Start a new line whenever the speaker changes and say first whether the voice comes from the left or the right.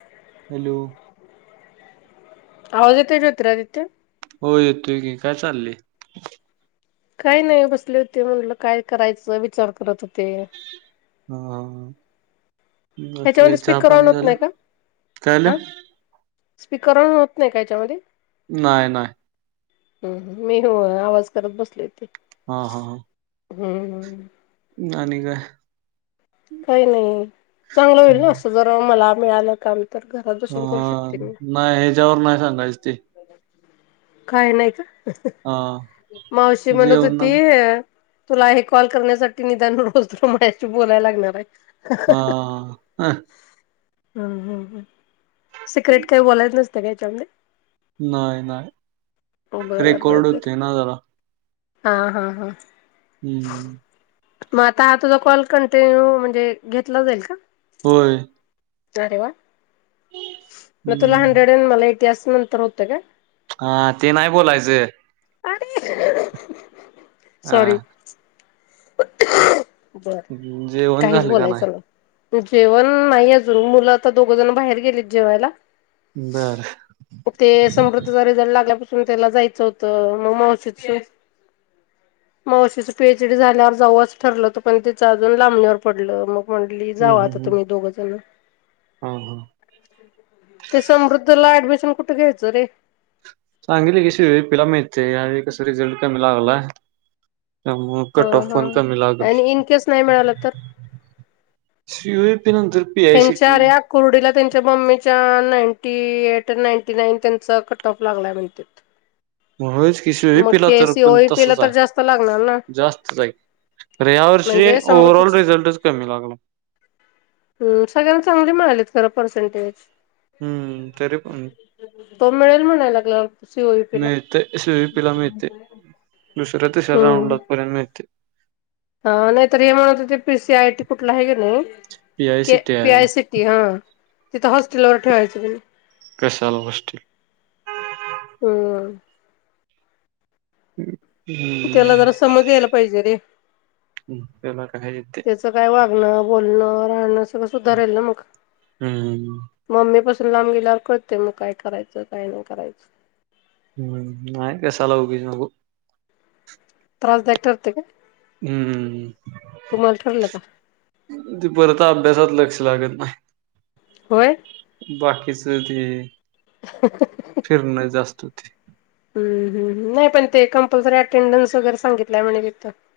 left: ह
right: हॅलो
left: ह जेत ज्योत आदित्य
right: हो येतोय की काय चाललेय
left: काही नाही बसले होते म्हणलं काय करायचं विचार करत होते
right: हा बाकी काय
left: ह्याच्यामध्ये
right: चहा
left: स्पीकर ऑन
right: पाणी
left: होत
right: झालं
left: नाही का?
right: काय आलं
left: स्पीकरण होत नाही का याच्यामध्ये
right: नाही नाही
left: हम् मी हो आवाज करत बसल होे
right: हा हा हा
left: हम्म
right: नाही काय
left: काही नाही चांगलं होईल ना असं जर मला मिळालं काम तर घरात
right: ह
left: बसून करू शकते मी.
right: नाही हच्यावर नाही सांगायच ते
left: काय नाही का
right: हा
left: मावशी म्हणत
right: जेवण
left: होती तुला हे कॉल करण्यासाठी निदान रोज रमशी बोलायला लागणार बा
right: हा
left: हम्म हम् हम्. सिक्रेट काही बोलायच नसते काय चचाले
right: नाही नाही
left: बर बर
right: रेकॉर्ड
left: बर
right: होते ना झाला
left: हा हा हा
right: हम्म
left: म आ हा तुझ कॉल कंटिन्यू म्हणजे घेतला जाईल का
right: होय
left: अरे वा म तुला
right: हम्म
left: हंड्रेड अड मला ए इतिहास नंतर होतं का
right: हा ते नाही बोलायचें
left: आणि [unintelligible]
right: हा
left: [unintelligible]
right: जेवण
left: काहीच
right: झाल का न्हाय
left: बोलायचं नाही. जेवण नाही अजून मुलं आता दोघ जण बाहेर गेलीत जेवायला
right: बर
left: ते समृद्धचा रिझल्ट लागल्यापासू - त्याला जायचं होत मग मावशीच मावशीच पे- ल्यावर जाऊच ठरलं पण तिच अजून लांबणीवर पडलं मग म्हटली म
right: हम्म
left: जावा आता
right: हम्म हम्म
left: तुमी दोगजन
right: हा हा
left: त समृद्धला ऍडमिशन- कुठे घ्यायच रे
right: चांगली [unintelligible] पिला मिळतंय या वेळ कस रिझल्ट का मि लावलाय त्यामुळं
left: हा
right: कट ऑफ
left: हा
right: पण कमी लागल
left: आणि इन केस नाही मिळालं
right: [unintelligible] पी आय सी टी
left: त्यांच्या्या कुर्डीला त्यांच्या त्या मम्मीच्या नाईंटी एट नाईंटी नाईन त्यांचा कट ऑफ लागलाय म्हण
right: म होय च [unintelligible] वे पिला तर पण
left: ला
right: तसच
left: तर जास्त लागणार ना
right: आहे जास्तच हाय पण या वर्षी
left: म्हणजे
right: ओ्हर ऑल
left: समृद्धच
right: रिझल्टच कमी लागलाय
left: स र परसेंटेज
right: तरी पण
left: तोमिळेल म्हणाय लागला त सिओयापीला
right: तिला मिळतंय दुसऱ्या तिसऱ्या
left: हम्म
right: राऊंडपर्यंत मिळतंय ते
left: हा नाही तर हे म्हणत ते पी सी आय टी कुठला आहे क नाही
right: P I C
left: K
right: T
left: P
right: आहे
left: आय सी टी हा ती तर हस्टेलवर ठेवायचन ना
right: कशाल गोष्टी
left: हम्म
right: हम्म
left: त्याला जरा समज यायला पाहिजे रे
right: त्याला काय येते
left: त्याच काय वागणं बोलण नारायण तो सुधारेल ना मग
right: हम्म
left: ममीपासन - न लांब गेल्यावर कळते मग काय करायचं काय नाही करायचं
right: हम्म नाही कसाला उगीच नगू
left: त्रासदा्यायक ठरते का
right: हम्म
left: तुम्हाला ठरलं का
right: ते परता अभ्यासात लक्ष लागत नाही. बा.
left: होय.
right: बाकीचते फिरण जास्त
left: नाही पण ते कंपल्सरी अटेंडन्स वगैरे सांगितल्याय म्ह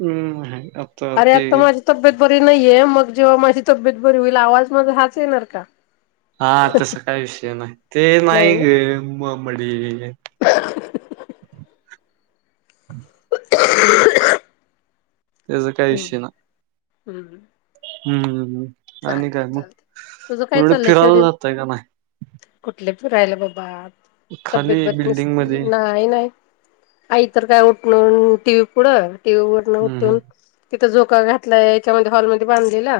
right: हम्म ह आता अ ते.
left: माझी तब्येत बरी नाहीये मग जेव्हा माझी तब्येत बरी होईल आवाज माझा हाच येणार का?
right: हा तस काय विषय नाही ते नाही ग म मडी
left: खों खॅ.
right: त्याचा काही विषय ना.
left: हम्.
right: हम् हम हम्. आणि काय
left: चालते. तुझं काय
right: मगथोड
left: चाललंय
right: फिरायला
left: शेड्यूल
right: जातय का नाही.
left: कुठले फिरायला बाबा.
right: खाली
left: तब्येत बरी
right: बिल्डिंग
left: नसती
right: मध्ये
left: नाहीय नाही. आई तर काय उठलं टी व्ही पुढं. टीव्ही वरून
right: हम्म
left: उठून तिथं झोका घातलाय याच्यामध्ये हॉलमध्येध्ये बांधलेला.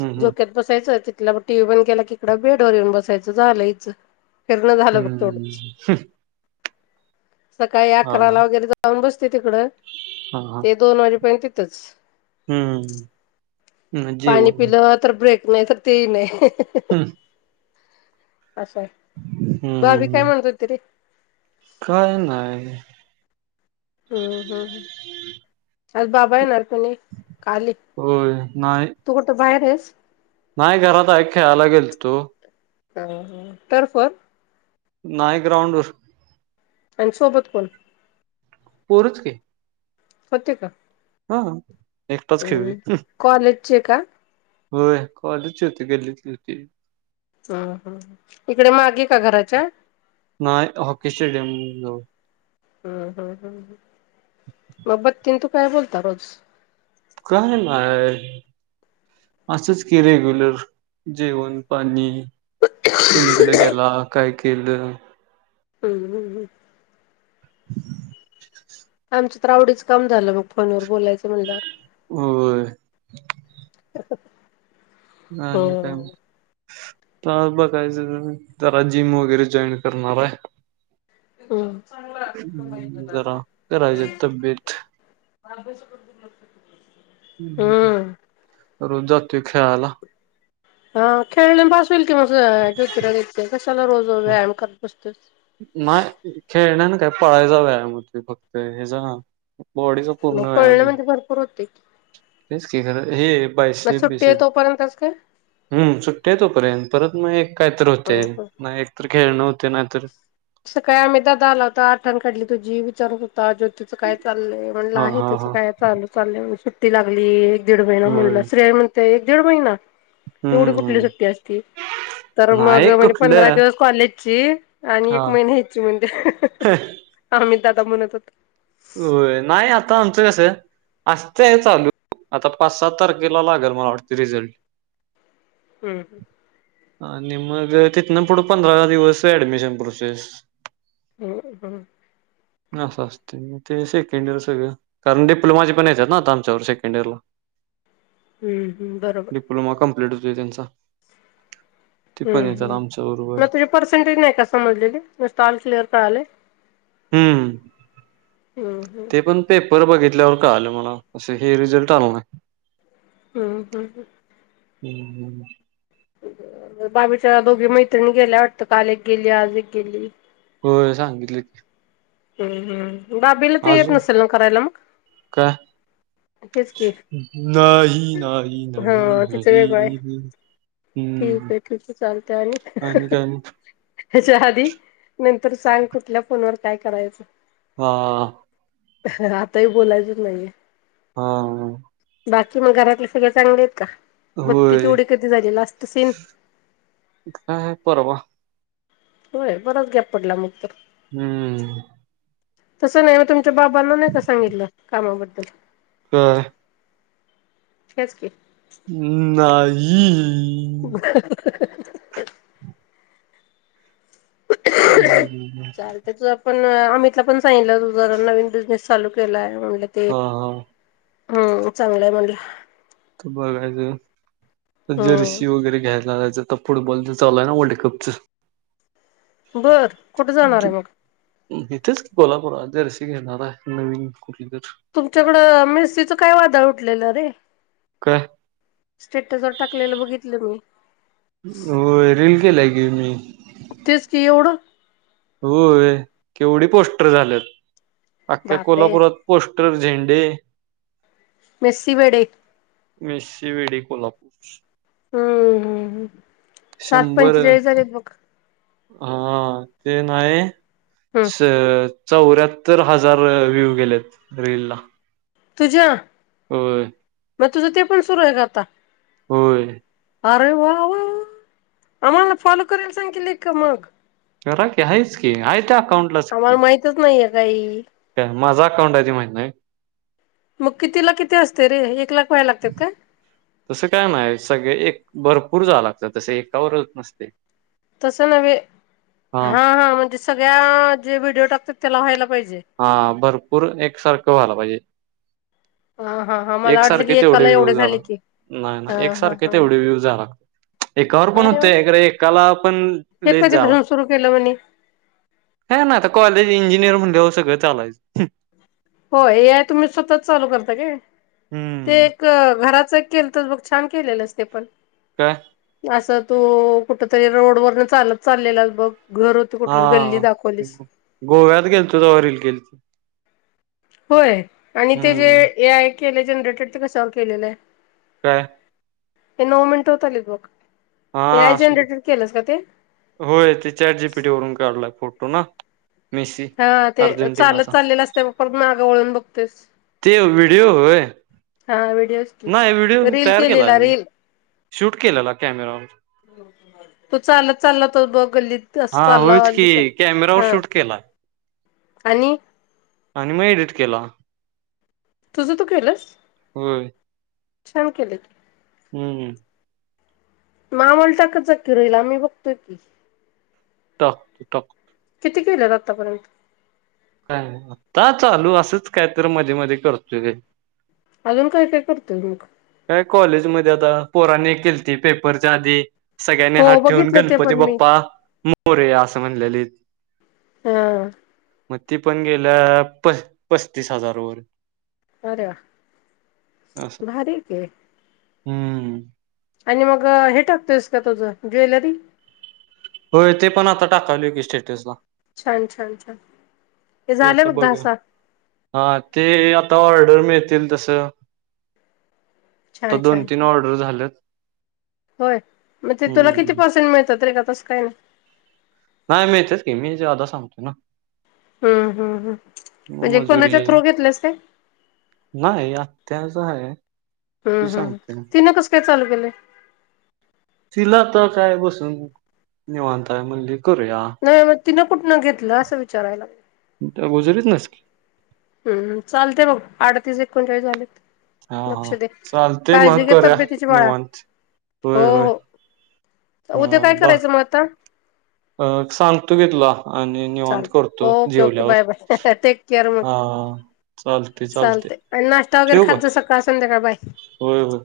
right: हम्म हम्म
left: झोक्यात बसायचं. टीव्ही बंद केला कि इकड बेडवर येऊन बसायचं झाल ईच फिरण झालं बघ
right: हम्म
left: थोडंच.
right: हम्म
left: सकाळी
right: हा
left: अकराला वगैरे जाऊन बस. तिकड
right: हा हा
left: ते दोन वाजेपर्यंत तच
right: हम्म. न,
left: पाणी
right: जेवण
left: पिलं तर ब्रेक. नाही तर तेही नाही. हाँ हाँ.
right: हम्म
left: असं आहे भाभी काय
right: हम्म
left: म्हणत होती रे.
right: काय नाही.
left: हम्म हम् ह् आज बाबा आहे ना. काली
right: होय नाही
left: तू कुठं बाहेर आहेस? ह.
right: नाही घरात आहे खेळायला गेलतो
left: ह तर फण
right: नाही ग्राउंडवरर
left: आणि सोबत कोण
right: पोरच कि
left: होते का
right: अंहम एकटाच खेळवी
left: चे का
right: होय कॉलेजची होती गल्लीतली होती
left: हम्म हम् इकडे मागे का घराच्या
right: नाही हॉकी स्टेडियम जवळ
left: हम्म हम्म हम् मग बति आणि तू काय बोलता रोज
right: काय नाय असंच की रेग्युलर जेवण पाणी कुणीकडे गेला काय केलं
left: हम्मम हम्म हम् आमच्या तर आवडीच काम झालं मग फोनवर बोलायचं म्हणल्यावर
right: होय नाही नाही काय
left: हम्म
right: नाही आता बघायचं जरा जिम वगैरे जॉईन करणार आहे
left: हम
right: हम्म जरा करायचे तब्येत
left: अभ्यासापुरत
right: हम्म रोजात ते खेळाला
left: हा खेळल्या पास [unintelligible] [unintelligible] कशाला रोज रोज व्यायाम करत तर
right: नाय खेळण्यांन काय पायाचा व्यायाम होतोय फक्त हेजा बॉडीच
left: मग
right: पूर्ण आहे
left: पळणे म्हणजे भरपूर होते
right: हेच क खर हे
left: मग
right: [unintelligible]
left: सुट्टी आहे तोपर्यंतच काय
right: [unintelligible] हम्म सुट्ट तोपर्यंत परत मग एक काहीतर होतय
left: हम्म
right: ना एकतर खेळणं ते नाहीतर
left: सकाळी अमितदादा आला होता आठवण काढली तुझी विचारत हो जोतीचं काय चाललंय म्हणलं
right: हां,
left: आहे
right: हां,
left: तिचं
right: हां.
left: काय चाल चाललंय ती लागली दीड महिना
right: होय.
left: म्हटल श्रेया म्हणत्या एक दीड महिना एवढी कुठली
right: हम्म.
left: सुट्टी असती तर मग
right: नाही
left: म्हणजे पंधरा
right: कुठलं
left: दिवस कॉलेजची आणि
right: हां.
left: मी न्यायची म्हणत्या आम्ही दादा म्हणत होतं.
right: होय नाही आता आमचं कसं असतंय चालू आता पाच सात तारखेला लागेल मला वाटतय रिझल्ट
left: हम्म हम्म
right: हा निम्मं घर तिथनं पुढं पंधरा दिवस ऍडमिशन प्रोसेस
left: हम् हम्
right: अस असं तय म ते सेकंड इयर सगळं कारण डिप्लोमाचे पण येत्यात ना आता आमच्याबर सेकंड इयरला
left: हम्म हम्म बरोबर
right: डिप्लोमा कंप्लीट होतोय त्यांचा ते पण
left: हम्
right: येतात
left: हम् मग
right: आमच्याबरोबर.
left: तुझे पर्सेंटेज नाही का समजलेले नुसतं ऑल क्लिअर कळालय.
right: हम्म ते पण पेपर बघित ल्यावर कळालं मला असं हे रिझल्ट आला नाई
left: हम्म हम्म हम्
right: हम्म हम्म
left: बाबीच्या दोघी मैत्रिणी गेल्या वाटतं, काल एक गेली आज एक गेली.
right: हो सांगितलं की
left: हम्म हम्म बाबीला ते येत
right: अजून
left: नसल ना करायला मग
right: काय
left: तेच की
right: नाही नाही नाही
left: हा तिचं
right: नाही
left: वेगळय
right: हम्म
left: ठीके ठीके चालतय आणि
right: आणि काय मग
left: त्याच्या आधी नंतर सांग कुठल्या फोनवर काय करायचं
right: हा.
left: आताही बोलायचच नाहीेये
right: हा.
left: बाकी म घरातले सगळे चांगलेत का? बत्ती
right: होय
left: तेवढी कधी झाली लास्त सीन
right: काय परवा
left: होय बराच गॅप पडला मग तर
right: हम्म
left: तसं नाही मग तुमच्या बाबांना नाही का सांगितलं कामाबद्दल
right: काय?
left: हेच की
right: नाई ई
left: [inaudible] [inaudible] चालतंय तुझं
right: हो
left: पण अमितला पण सांगितलं तु जरा नवीन बिझनेस चालू केलाय म्हड ते
right: हा हा
left: हम्म चांगलंय म्हणजे
right: ख ब कायच
left: हम्म.
right: जर्शीी वगैरे घ्यायलायचात आता फुटबॉलच चालूय ना वर्ल्ड कपच
left: बर कुठे जाणार आहे मग
right: इथेच गोलापात जरे स घे नाारा नवीन कुली
left: तुमच्याकडं मिरसचं काय वादळ उठलेलं रे
right: का
left: स्टेटस वर टाकलेलं बघितलं मी
right: हो रीलल केला गे मी
left: तेचकी होढ
right: होय केवढी पोस्टर झालेत अख्ख्या
left: बापरे
right: कोल्हापुरात पोस्ट क्र झेंडे
left: मेस्सी वेडे
right: मेस वेडी कोल्हापूर
left: हम्म हम् सात
right: शंभर
left: पंचेचाळीस हार आहेत मघ
right: हा ते नाही
left: हम्म
right: अ चौऱ्याहत्तर हजार व्ह्यू गेलेत रेल ला
left: तुझ्या
right: हो
left: मग तुझं ते पण सुरू आहे का आता
right: होय
left: अरे वा वा आम्हाला फॉलो करायला सांगील मग
right: करा क आहेच की आहेय
left: आम्हाला माहितच नाहीये काही
right: मण
left: मग किती ला किती असते रे एक लाख व्हायला लागतात का
right: तसं काय नाही सगळे एक भरपूर जावं लागतं तसे एकावरच नसते
left: तस न् हा हा म्हणजे सगळ्या जे व्हिडिओ टाक तेला
right: हा भरपूर एकसारखं व्हाला पाहिजे
left: हा हा हा मला वाटलं की
right: एकसारखे तेवढे
left: एकाला एवढे
right: व्ह्यू झाला
left: झाले की
right: नाही ना
left: हा हा
right: एकसारखे
left: हा
right: तेवढे व्ह्यू झाला एकावर पण
left: अरे वा
right: होते एकाला पण
left: हे
right: लेस झाला
left: कधीपासून सुरू केलं म्हणे
right: ह ना आता कॉलेज इंजिनियर म्हण कं घ आलाय
left: हो एय तुम्ही स्वतत चालू करता का ते
right: हम्म
left: एक घरात केलं तर ब छान केलेलंच ते पण
right: काय
left: असं तो कुठेतरी रोड वरन चालत चाललेला बघ घर होती
right: हा
left: कुठली गल्ली दाखवलीस
right: गोव्यात गेल तो ज वरील गेल
left: होय आणि ते जे केलंय जनरेटर ते कसवर केलेलं आहे
right: काय
left: ए नो मििटो त ल बुक
right: हा
left: ए आय
right: असू दे.
left: जनरेटर केलंस का ते
right: होय ते चॅट जीपीटी वरून काढलात फटू ना मेसी.
left: हा ते चालत
right: अर्जेंटिनाचा
left: चाललेल असते बापर मागं वळून बघतेस
right: ते व्हिडिओ होय
left: हा व्हिडिओच की
right: नाही व्हिडिओ
left: रील
right: तयार केला
left: केलेला
right: मी
left: रील
right: शूट केलेला कॅमेरावर
left: चाल
right: हा होयच की कॅमेरावर
left: हा
right: शूट केला
left: आणि
right: आणि मग एडिट केला
left: तुझं तू केलंस
right: हो
left: शम केले क
right: हम्म हम्.
left: मा म्हलतााकचा ककी रहिलाम मही बघतोय की
right: तक
left: किती गेलेत आतापर्यंत
right: का नाही आता चालू असंच काय तर मध्येे मध्ये करतो
left: अजून काय काय करतेय मक
right: काय कॉलेजमध्येध्ये आता पोराने केल त पेपरच्या आधी सगळ्यांनी
left: हो
right: हात ठेवून
left: बघितलं ते
right: गणपती
left: पण मी
right: बाप्पा मोरे अस समज ललित
left: हम
right: मग ती पण गेल्या प पस्तीस हजार वर
left: अरे
right: असं
left: भारी ते
right: हम्म
left: आणि मग हे टाकतोयस का तुझं ज्वेलरी
right: होय ते पण आता टाकाल की स्टेटस ला
left: छान छान छान हे
right: ते
left: झाले
right: आता
left: बघ दहा
right: बघा
left: सहा
right: हा ते आता ऑर्डर मिळतील तस
left: छान छान छान होय मग ते तुला किती
right: हम्म
left: पर्सेंट मिळतात रे का तसक ना
right: नाही मिळतेच की मी ज्यादा सांगतो ना
left: हम्म हम् हम म्हणजे
right: मजुरी
left: कोणाच्या थ्रू घेतलास का
right: त्याचं आहे
left: हम्म
right: ती
left: हम्म
right: सांगते
left: तिन कस काय चालू केलंय
right: तिला आता काय बसून निवांत हाय म्हणली करूया
left: नाही मग तिनं कुठनं घेतलं असं विचारायला
right: गुजरीतनसकी
left: हम् चालतेय बघ अडतीस एकोणचाळीस झालेत
right: हा
left: लक्ष
right: हा
left: दे
right: चालते
left: काळजी
right: मग
left: घे
right: करूया
left: तब्येतीची बाळा
right: निवांत
left: हो
right: होय होय
left: हो
right: हा
left: उद्या काय
right: बा
left: करायचं मग आता
right: सांगतो की तुला आणि निवांत
left: चालते
right: करतो
left: ओके ओके बाय
right: जेवल्यावर
left: बाय टेक केअर मग
right: हा
left: चालते आणि नाष्टा वगैरे
right: ठेवू
left: खात
right: का
left: जा सकाळ संध्याकाळ बाय
right: होय होय